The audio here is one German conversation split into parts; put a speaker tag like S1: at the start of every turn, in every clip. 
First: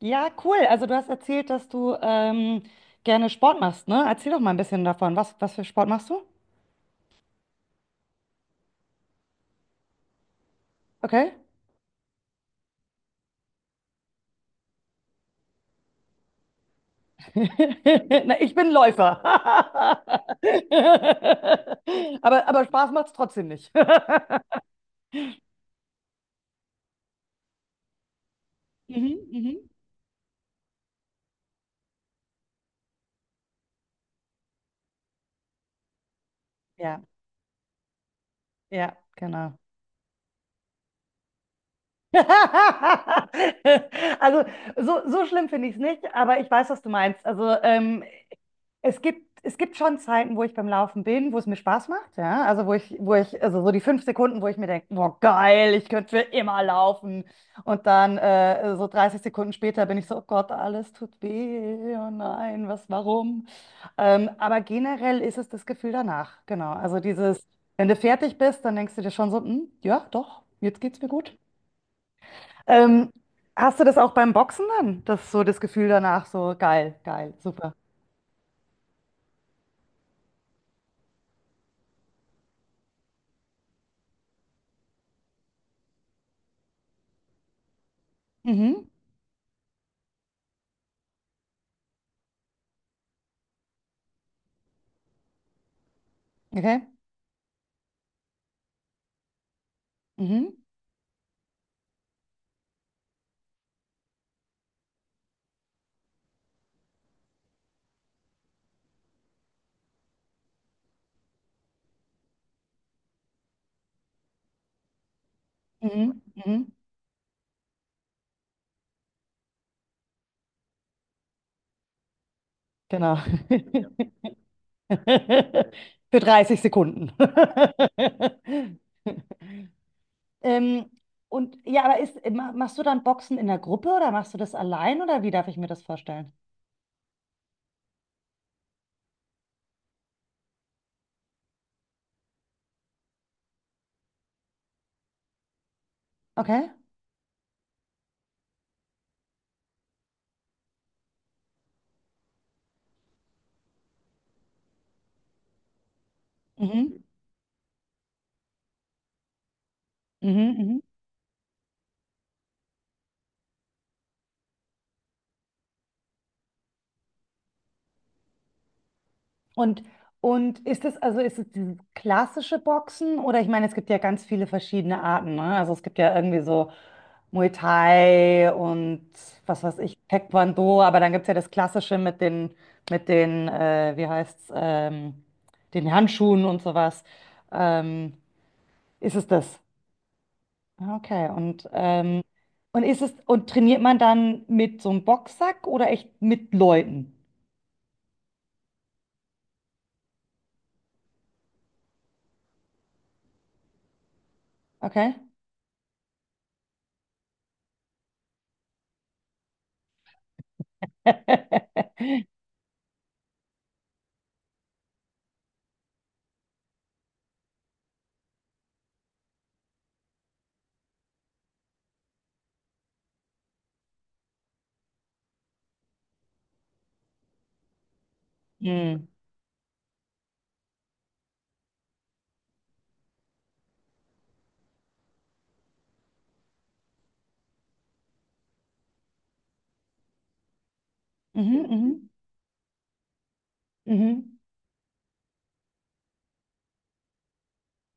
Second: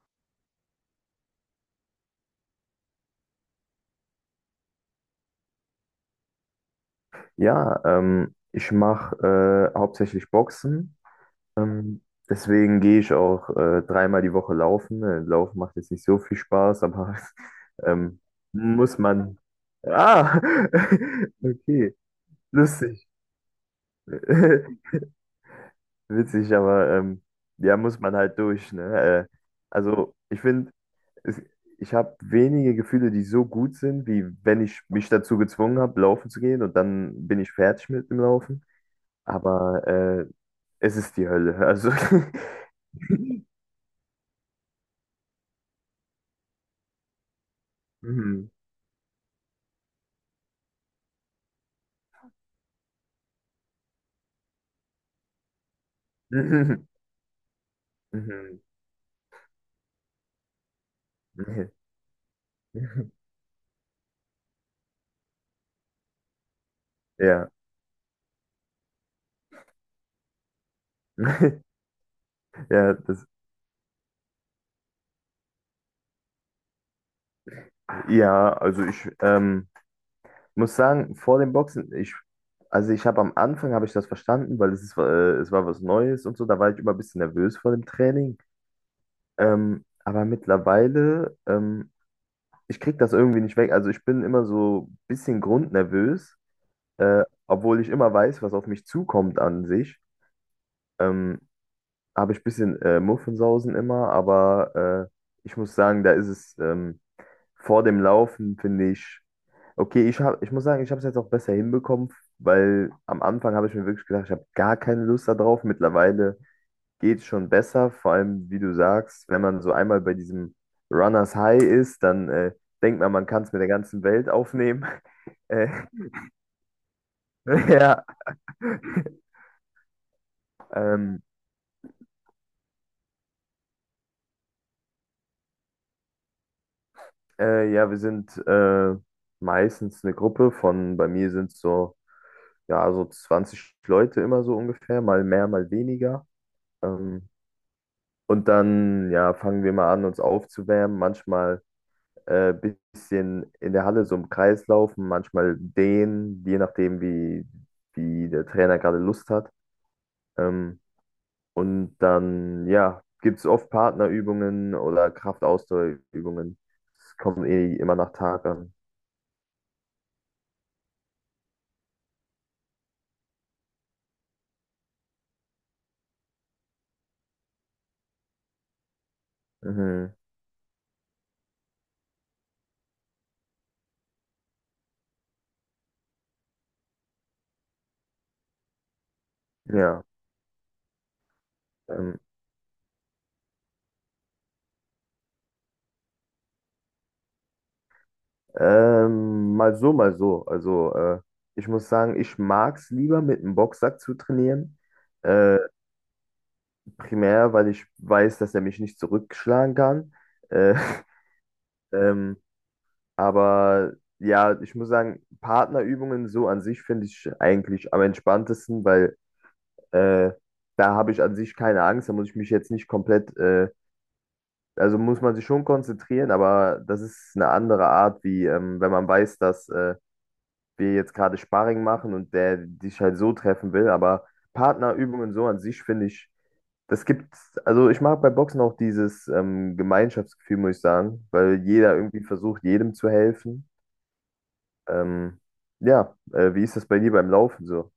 S1: Ja, cool. Also du hast erzählt, dass du gerne Sport machst, ne? Erzähl doch mal ein bisschen davon. Was für Sport machst du?
S2: Ja, ich mache hauptsächlich Boxen.
S1: Okay.
S2: Ähm, deswegen gehe ich auch dreimal die Woche laufen. Laufen macht jetzt nicht so viel Spaß, aber ähm,
S1: Na, ich bin
S2: muss
S1: Läufer.
S2: man. Ah, okay,
S1: Aber Spaß
S2: lustig.
S1: macht's trotzdem nicht.
S2: Witzig, aber ja, muss man halt durch.
S1: Mhm,
S2: Ne? Äh,
S1: mhm.
S2: also, ich finde, es- ich habe wenige Gefühle, die so gut sind, wie wenn ich mich dazu gezwungen habe, laufen zu gehen und
S1: Ja,
S2: dann bin ich fertig mit dem Laufen.
S1: ja, genau.
S2: Aber es ist die Hölle. Also.
S1: Also so, so schlimm finde ich es nicht, aber ich weiß, was du meinst. Also
S2: Mhm.
S1: es gibt schon Zeiten, wo ich beim Laufen bin, wo es mir Spaß macht, ja. Also also so die 5 Sekunden, wo ich mir denke, boah, geil, ich könnte für immer
S2: Mhm.
S1: laufen. Und dann
S2: Mhm.
S1: so 30 Sekunden später bin ich so, oh Gott, alles tut
S2: Mhm.
S1: weh, oh nein, was, warum? Aber generell ist es das Gefühl danach, genau. Also dieses,
S2: Ja.
S1: wenn du fertig bist, dann denkst du dir schon so, hm, ja, doch, jetzt geht's mir gut.
S2: Ja,
S1: Ähm, Hast du das auch beim Boxen dann? Das so das Gefühl danach, so geil, geil, super.
S2: ja, also ich muss sagen, vor dem Boxen, also ich habe am Anfang habe ich das verstanden, weil es war was Neues und so, da war ich immer ein bisschen nervös vor dem Training.
S1: Mhm.
S2: Aber mittlerweile, ich kriege das irgendwie nicht weg. Also ich bin immer so ein bisschen grundnervös,
S1: Okay.
S2: obwohl ich immer weiß, was auf mich zukommt an sich.
S1: Mhm.
S2: Ähm, habe ich ein bisschen Muffensausen immer, aber ich muss sagen, da ist es vor dem Laufen, finde ich, okay, ich muss sagen, ich habe es jetzt auch besser hinbekommen, weil am Anfang habe ich mir wirklich gedacht, ich habe gar keine Lust da drauf.
S1: Mhm,
S2: Mittlerweile
S1: mhm,
S2: geht es schon besser, vor allem, wie du sagst, wenn man so einmal bei diesem Runners High ist, dann denkt man,
S1: genau.
S2: man kann es mit der ganzen Welt aufnehmen. Äh,
S1: Für 30 Sekunden.
S2: ja.
S1: Ähm,
S2: Ähm,
S1: und ja, aber machst du dann Boxen in der Gruppe oder machst du das allein oder wie darf ich mir das vorstellen?
S2: ja, wir sind meistens eine Gruppe von, bei mir sind es so ja, so 20 Leute immer so ungefähr, mal mehr, mal weniger.
S1: Okay.
S2: Ähm, und dann, ja, fangen wir mal an, uns aufzuwärmen. Manchmal bisschen in der Halle so im Kreis laufen, manchmal dehnen je
S1: Mhm.
S2: nachdem, wie der Trainer gerade Lust hat.
S1: Mhm,
S2: Ähm,
S1: mhm.
S2: und dann, ja, gibt es oft Partnerübungen oder Kraftausdauerübungen. Es kommt eh immer nach Tag an.
S1: Und, und ist es dieses klassische Boxen oder ich meine, es gibt ja ganz viele verschiedene Arten, ne? Also es gibt ja irgendwie so Muay Thai und was weiß ich,
S2: Mhm.
S1: Taekwondo, aber dann gibt es ja das klassische mit den, wie heißt's, den Handschuhen und sowas. Ähm, Ist es das?
S2: Ja.
S1: Ah, okay. Und,
S2: ähm.
S1: ähm, und ist es, und trainiert man dann mit so einem Boxsack oder echt mit Leuten?
S2: Mal so, mal so. Also, ich muss sagen, ich mag es lieber, mit einem Boxsack zu trainieren.
S1: Okay.
S2: Äh, primär, weil ich weiß, dass er mich nicht zurückschlagen kann. Äh, ähm, aber ja, ich muss sagen, Partnerübungen so an sich finde ich eigentlich am entspanntesten, weil äh, da habe ich an sich keine Angst. Da muss ich mich jetzt nicht komplett, also muss man sich schon konzentrieren, aber das ist eine andere Art, wie wenn
S1: Hm.
S2: man weiß, dass. Wir jetzt gerade Sparring machen und der dich halt so treffen will. Aber Partnerübungen so an sich finde ich, das gibt, also ich mag bei Boxen auch dieses Gemeinschaftsgefühl, muss ich sagen,
S1: Mhm,
S2: weil jeder
S1: mhm,
S2: irgendwie versucht, jedem zu helfen.
S1: mhm.
S2: Ähm, ja, wie ist das bei dir beim Laufen so?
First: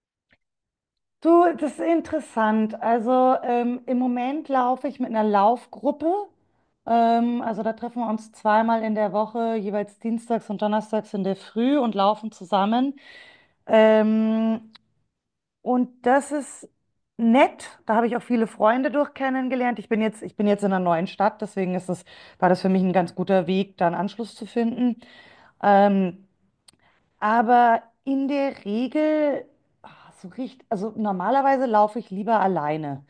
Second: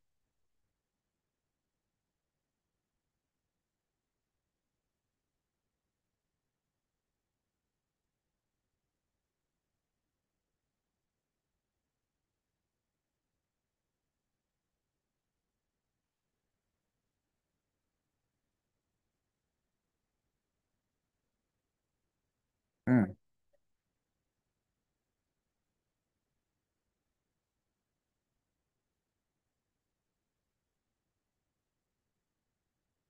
S1: Du, das ist interessant. Also im Moment laufe ich mit einer Laufgruppe. Also da treffen wir uns zweimal in der Woche, jeweils dienstags und donnerstags in der Früh und laufen zusammen. Ähm, und das ist nett. Da habe ich auch viele Freunde durch kennengelernt. Ich bin jetzt in einer neuen Stadt, deswegen war das für mich ein
S2: Hm.
S1: ganz guter Weg, da einen Anschluss zu finden. Ähm, Aber in der Regel, ah, so richtig, also normalerweise laufe ich lieber alleine.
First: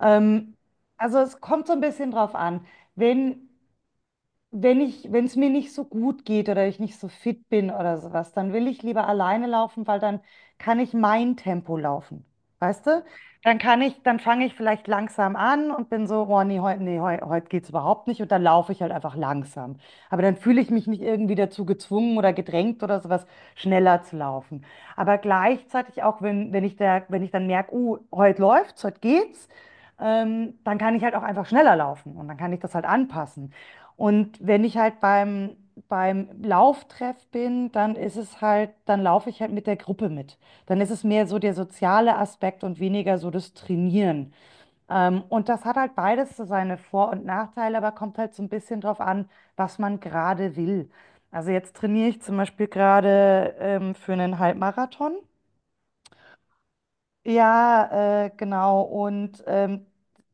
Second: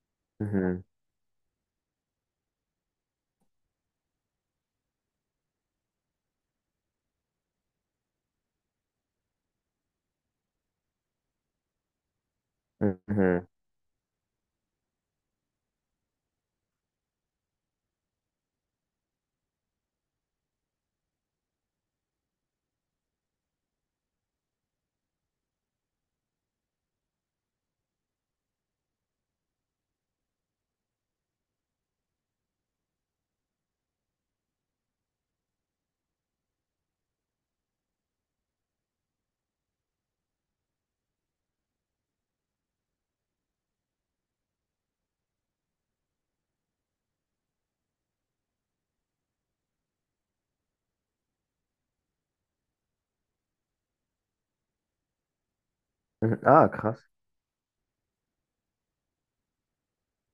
S1: Ähm,
S2: Mhm.
S1: also es kommt so ein bisschen drauf an. Wenn wenn es mir nicht so gut geht oder ich nicht so fit bin oder sowas, dann will ich lieber alleine laufen, weil dann kann ich mein Tempo laufen. Weißt du?
S2: Mhm.
S1: Dann fange ich vielleicht langsam an und bin so, oh nee, heute nee, heute geht's überhaupt nicht und dann laufe ich halt einfach langsam. Aber dann fühle ich mich nicht irgendwie dazu gezwungen oder gedrängt oder sowas, schneller zu laufen. Aber gleichzeitig auch, wenn ich dann merke, oh, heute läuft's, heute geht's, dann kann ich halt auch einfach schneller laufen und dann kann ich das halt anpassen. Und wenn ich halt beim Lauftreff bin, dann ist es halt, dann laufe ich halt mit der Gruppe mit. Dann ist es mehr so der soziale Aspekt und weniger so das Trainieren. Und das hat halt beides so seine Vor- und Nachteile, aber kommt halt so ein bisschen drauf an, was man gerade will. Also jetzt trainiere ich zum Beispiel gerade für einen Halbmarathon.
S2: Mhm. Ah, krass.
S1: Ja, genau. Und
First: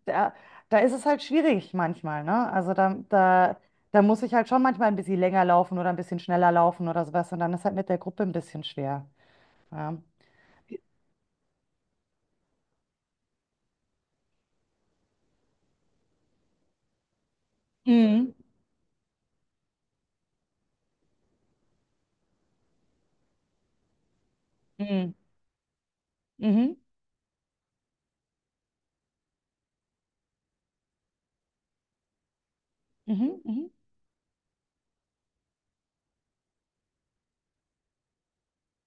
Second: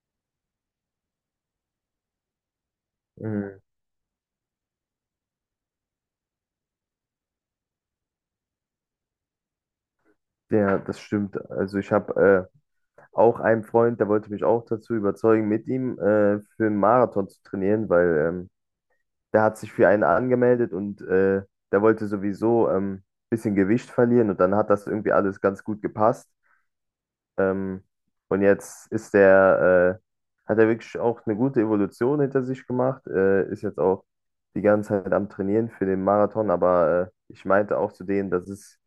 S1: da, da ist es halt schwierig manchmal, ne? Also da, da,
S2: Mhm.
S1: da muss ich halt schon manchmal ein bisschen länger laufen oder ein bisschen schneller laufen oder sowas. Und dann ist halt mit der Gruppe ein bisschen schwer. Ja.
S2: Ja, das stimmt. Also ich habe auch einen Freund, der wollte mich auch dazu überzeugen, mit ihm für einen Marathon zu trainieren, weil
S1: Mhm.
S2: der hat sich für einen angemeldet und der wollte sowieso ein bisschen Gewicht verlieren und dann hat das
S1: Mhm.
S2: irgendwie alles ganz gut gepasst.
S1: Mhm.
S2: Ähm, und jetzt hat er wirklich auch eine gute Evolution hinter sich gemacht,
S1: Mhm.
S2: ist
S1: Mhm.
S2: jetzt auch die ganze Zeit am Trainieren für den Marathon, aber ich meinte auch zu denen, das ist,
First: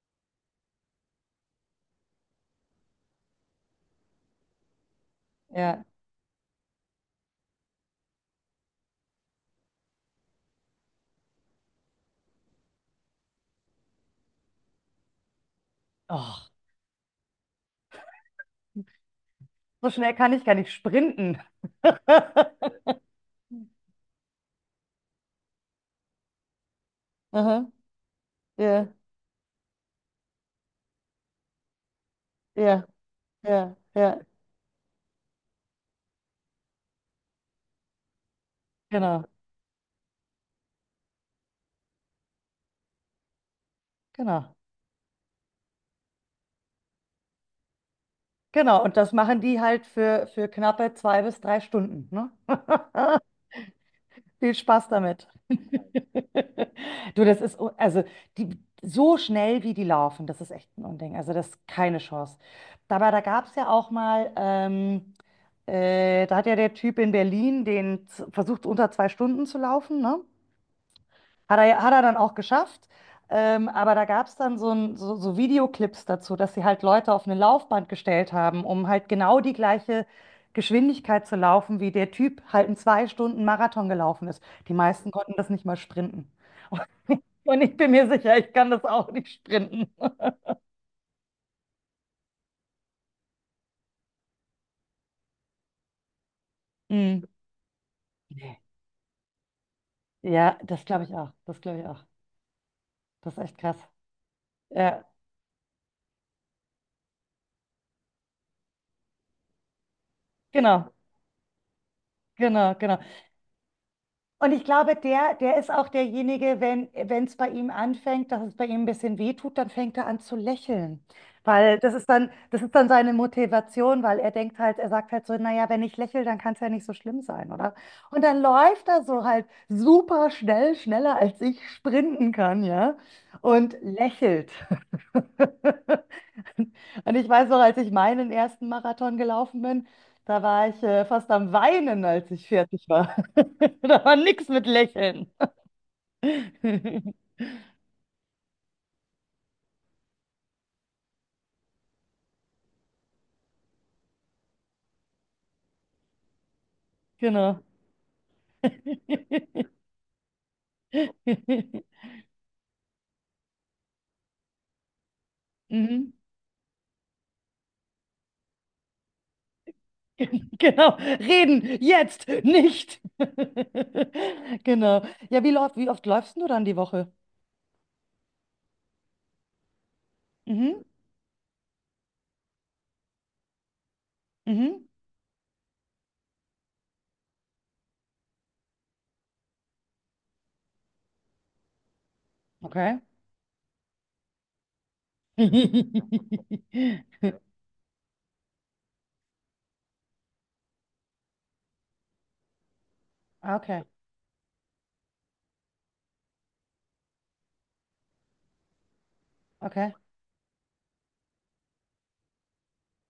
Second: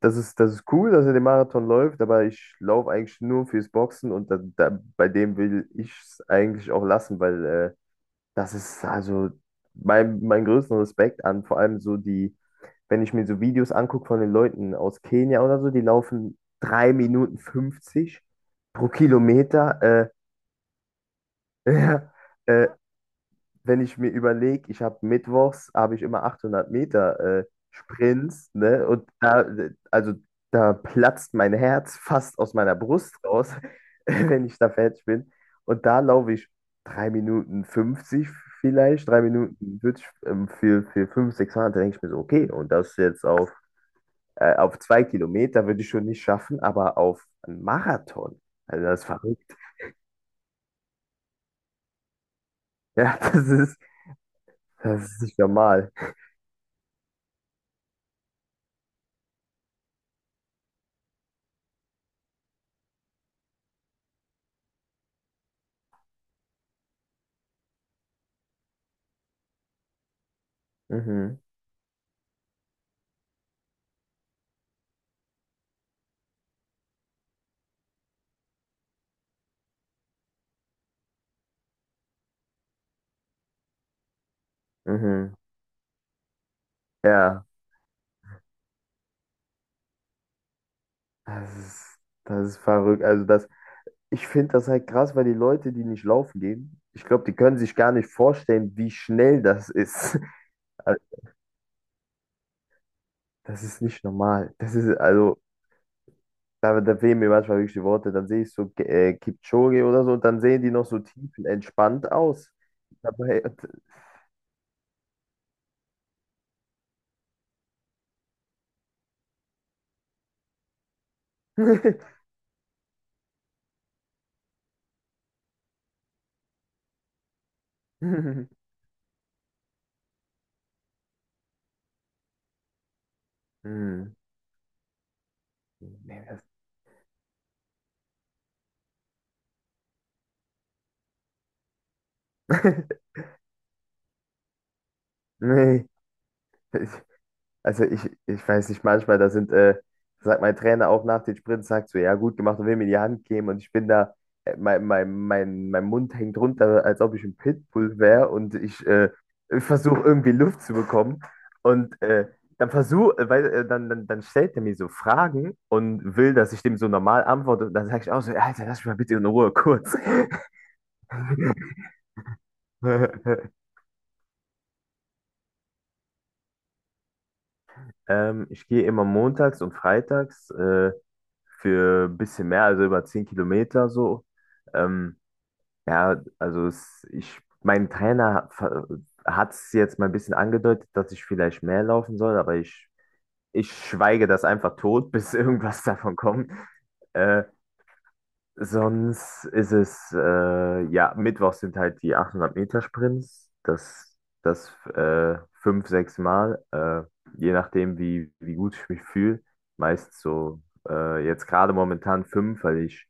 S2: das ist, das ist cool, dass er den Marathon läuft, aber ich laufe eigentlich nur fürs Boxen und bei dem will
S1: Ja.
S2: ich es eigentlich auch lassen, weil das ist also mein größten Respekt an, vor allem so die, wenn ich mir so Videos angucke von den Leuten aus Kenia oder so, die laufen
S1: Och,
S2: 3 Minuten 50 pro
S1: so
S2: Kilometer.
S1: schnell kann ich gar nicht sprinten.
S2: Äh, äh, wenn ich mir überlege, ich habe mittwochs, habe ich immer 800 Meter
S1: Aha.
S2: Sprints, ne?
S1: Ja,
S2: Und da, also da platzt mein Herz fast aus meiner
S1: ja,
S2: Brust raus,
S1: ja, ja.
S2: wenn ich da fertig bin. Und da laufe ich 3 Minuten 50 vielleicht, 3
S1: Genau,
S2: Minuten 40, für 500, 600, da denke ich mir so, okay, und das jetzt
S1: genau.
S2: auf 2 Kilometer würde ich schon nicht schaffen, aber auf einen Marathon,
S1: Genau.
S2: also
S1: Und
S2: das ist
S1: das machen
S2: verrückt.
S1: die halt für knappe 2 bis 3 Stunden, ne?
S2: Ja,
S1: Viel Spaß
S2: das ist
S1: damit.
S2: nicht normal.
S1: Du, das ist, also die, so schnell wie die laufen, das ist echt ein Unding. Also das ist keine Chance. Dabei, da gab es ja auch mal, da hat ja der Typ in Berlin versucht, unter 2 Stunden zu laufen, ne?
S2: Mhm,
S1: Hat er dann auch geschafft. Aber da gab es dann so Videoclips dazu, dass sie halt Leute auf eine Laufband gestellt haben, um halt genau die gleiche Geschwindigkeit zu laufen, wie der Typ halt in 2 Stunden Marathon gelaufen ist. Die meisten konnten
S2: mhm.
S1: das nicht mal sprinten.
S2: Ja.
S1: Und ich bin mir sicher, ich kann das auch nicht sprinten.
S2: Das ist, Das ist verrückt. Also ich finde das halt krass, weil die Leute, die nicht laufen gehen, ich
S1: Hm.
S2: glaube, die können sich gar nicht
S1: Nee.
S2: vorstellen, wie schnell das ist.
S1: Ja, das
S2: Also,
S1: glaube ich auch. Das glaube ich auch. Das ist echt
S2: das
S1: krass.
S2: ist nicht normal.
S1: Ja,
S2: Da fehlen mir manchmal wirklich die Worte. Dann sehe ich so Kipchoge oder so und dann sehen die noch
S1: genau,
S2: so tiefenentspannt aus.
S1: genau, genau.
S2: Dabei.
S1: Und ich glaube, der ist auch derjenige, wenn es bei ihm anfängt, dass es bei ihm ein bisschen weh tut, dann fängt er an zu lächeln. Weil das ist dann, das ist dann seine Motivation, weil er denkt halt, er sagt halt so, naja, wenn ich lächle, dann kann es ja nicht so schlimm sein, oder? Und dann läuft er so halt super schnell, schneller als ich sprinten kann, ja? Und
S2: Hm.
S1: lächelt.
S2: Nee,
S1: Und ich weiß noch, als ich meinen ersten Marathon gelaufen bin, da war ich fast am Weinen, als ich fertig war. Da war nix mit Lächeln.
S2: nee. Also ich weiß nicht, manchmal, sagt mein Trainer auch nach den Sprints, sagt so, ja, gut gemacht und will mir die Hand geben und ich bin da, mein Mund hängt runter, als ob ich ein
S1: Genau.
S2: Pitbull wäre und ich versuche irgendwie Luft zu bekommen und dann stellt er mir so Fragen
S1: Mhm.
S2: und will, dass ich dem so normal antworte und dann sage ich auch so, Alter, lass mich mal bitte in Ruhe, kurz.
S1: Genau. Reden, jetzt, nicht. Genau. Ja, wie oft läufst du dann die Woche?
S2: Ich gehe immer montags und freitags.
S1: Mhm.
S2: Für ein bisschen mehr, also über 10 Kilometer so.
S1: Mhm.
S2: Ähm, ja, also mein Trainer hat es jetzt mal ein bisschen angedeutet, dass ich vielleicht mehr laufen soll, aber
S1: Okay.
S2: ich schweige das einfach tot, bis irgendwas davon kommt. Äh, Sonst ist es, ja, mittwochs sind halt die 800 Meter Sprints
S1: Okay,
S2: das fünf, sechs Mal, je nachdem, wie gut ich mich fühle.
S1: okay.
S2: Meist so, jetzt gerade momentan fünf, weil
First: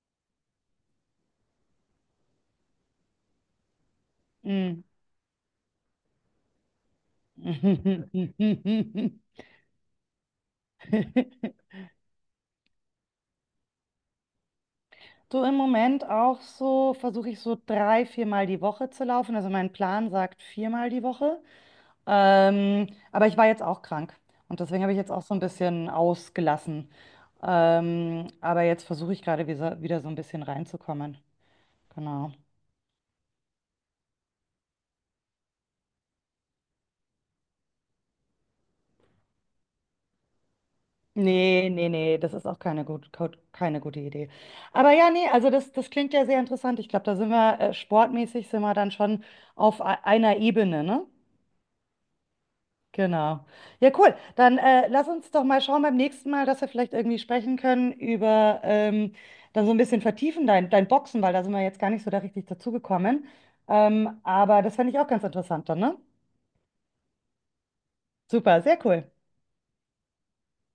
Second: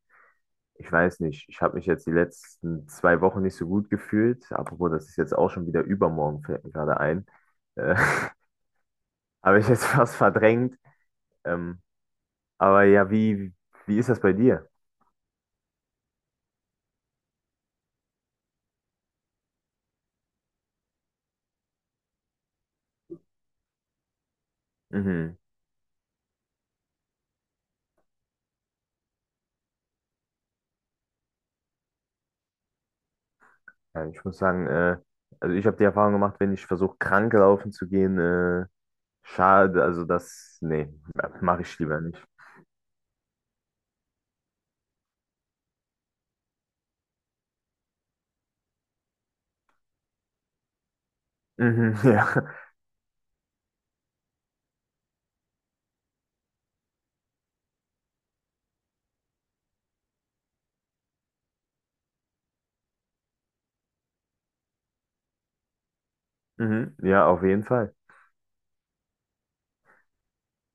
S2: ich weiß nicht, ich habe mich jetzt die letzten 2 Wochen nicht so gut gefühlt.
S1: Mm.
S2: Apropos, das ist jetzt auch schon wieder übermorgen, fällt mir gerade ein. Äh, Habe ich jetzt fast verdrängt. Ähm, aber ja, wie ist das bei dir?
S1: Du im Moment auch so, versuche ich so drei, viermal die Woche zu laufen. Also mein Plan sagt viermal die Woche. Aber ich war jetzt auch krank und deswegen habe ich jetzt auch so
S2: Mhm.
S1: ein bisschen ausgelassen. Aber jetzt versuche ich gerade wieder so ein bisschen reinzukommen. Genau.
S2: Ja, ich muss sagen, also ich habe die Erfahrung gemacht, wenn ich versuche, krank laufen zu gehen, schade, nee, mache
S1: Nee,
S2: ich
S1: nee,
S2: lieber
S1: nee,
S2: nicht.
S1: das ist auch keine gute Idee. Aber ja, nee, also das klingt ja sehr interessant. Ich glaube, da sind wir sportmäßig sind wir dann schon auf einer Ebene, ne?
S2: Mhm, ja.
S1: Genau. Ja, cool. Dann lass uns doch mal schauen beim nächsten Mal, dass wir vielleicht irgendwie sprechen können über dann so ein bisschen vertiefen dein Boxen, weil da sind wir jetzt gar nicht so da richtig dazugekommen. Aber das fände ich auch ganz interessant dann, ne?
S2: Mhm, ja, auf jeden Fall.
S1: Super, sehr cool.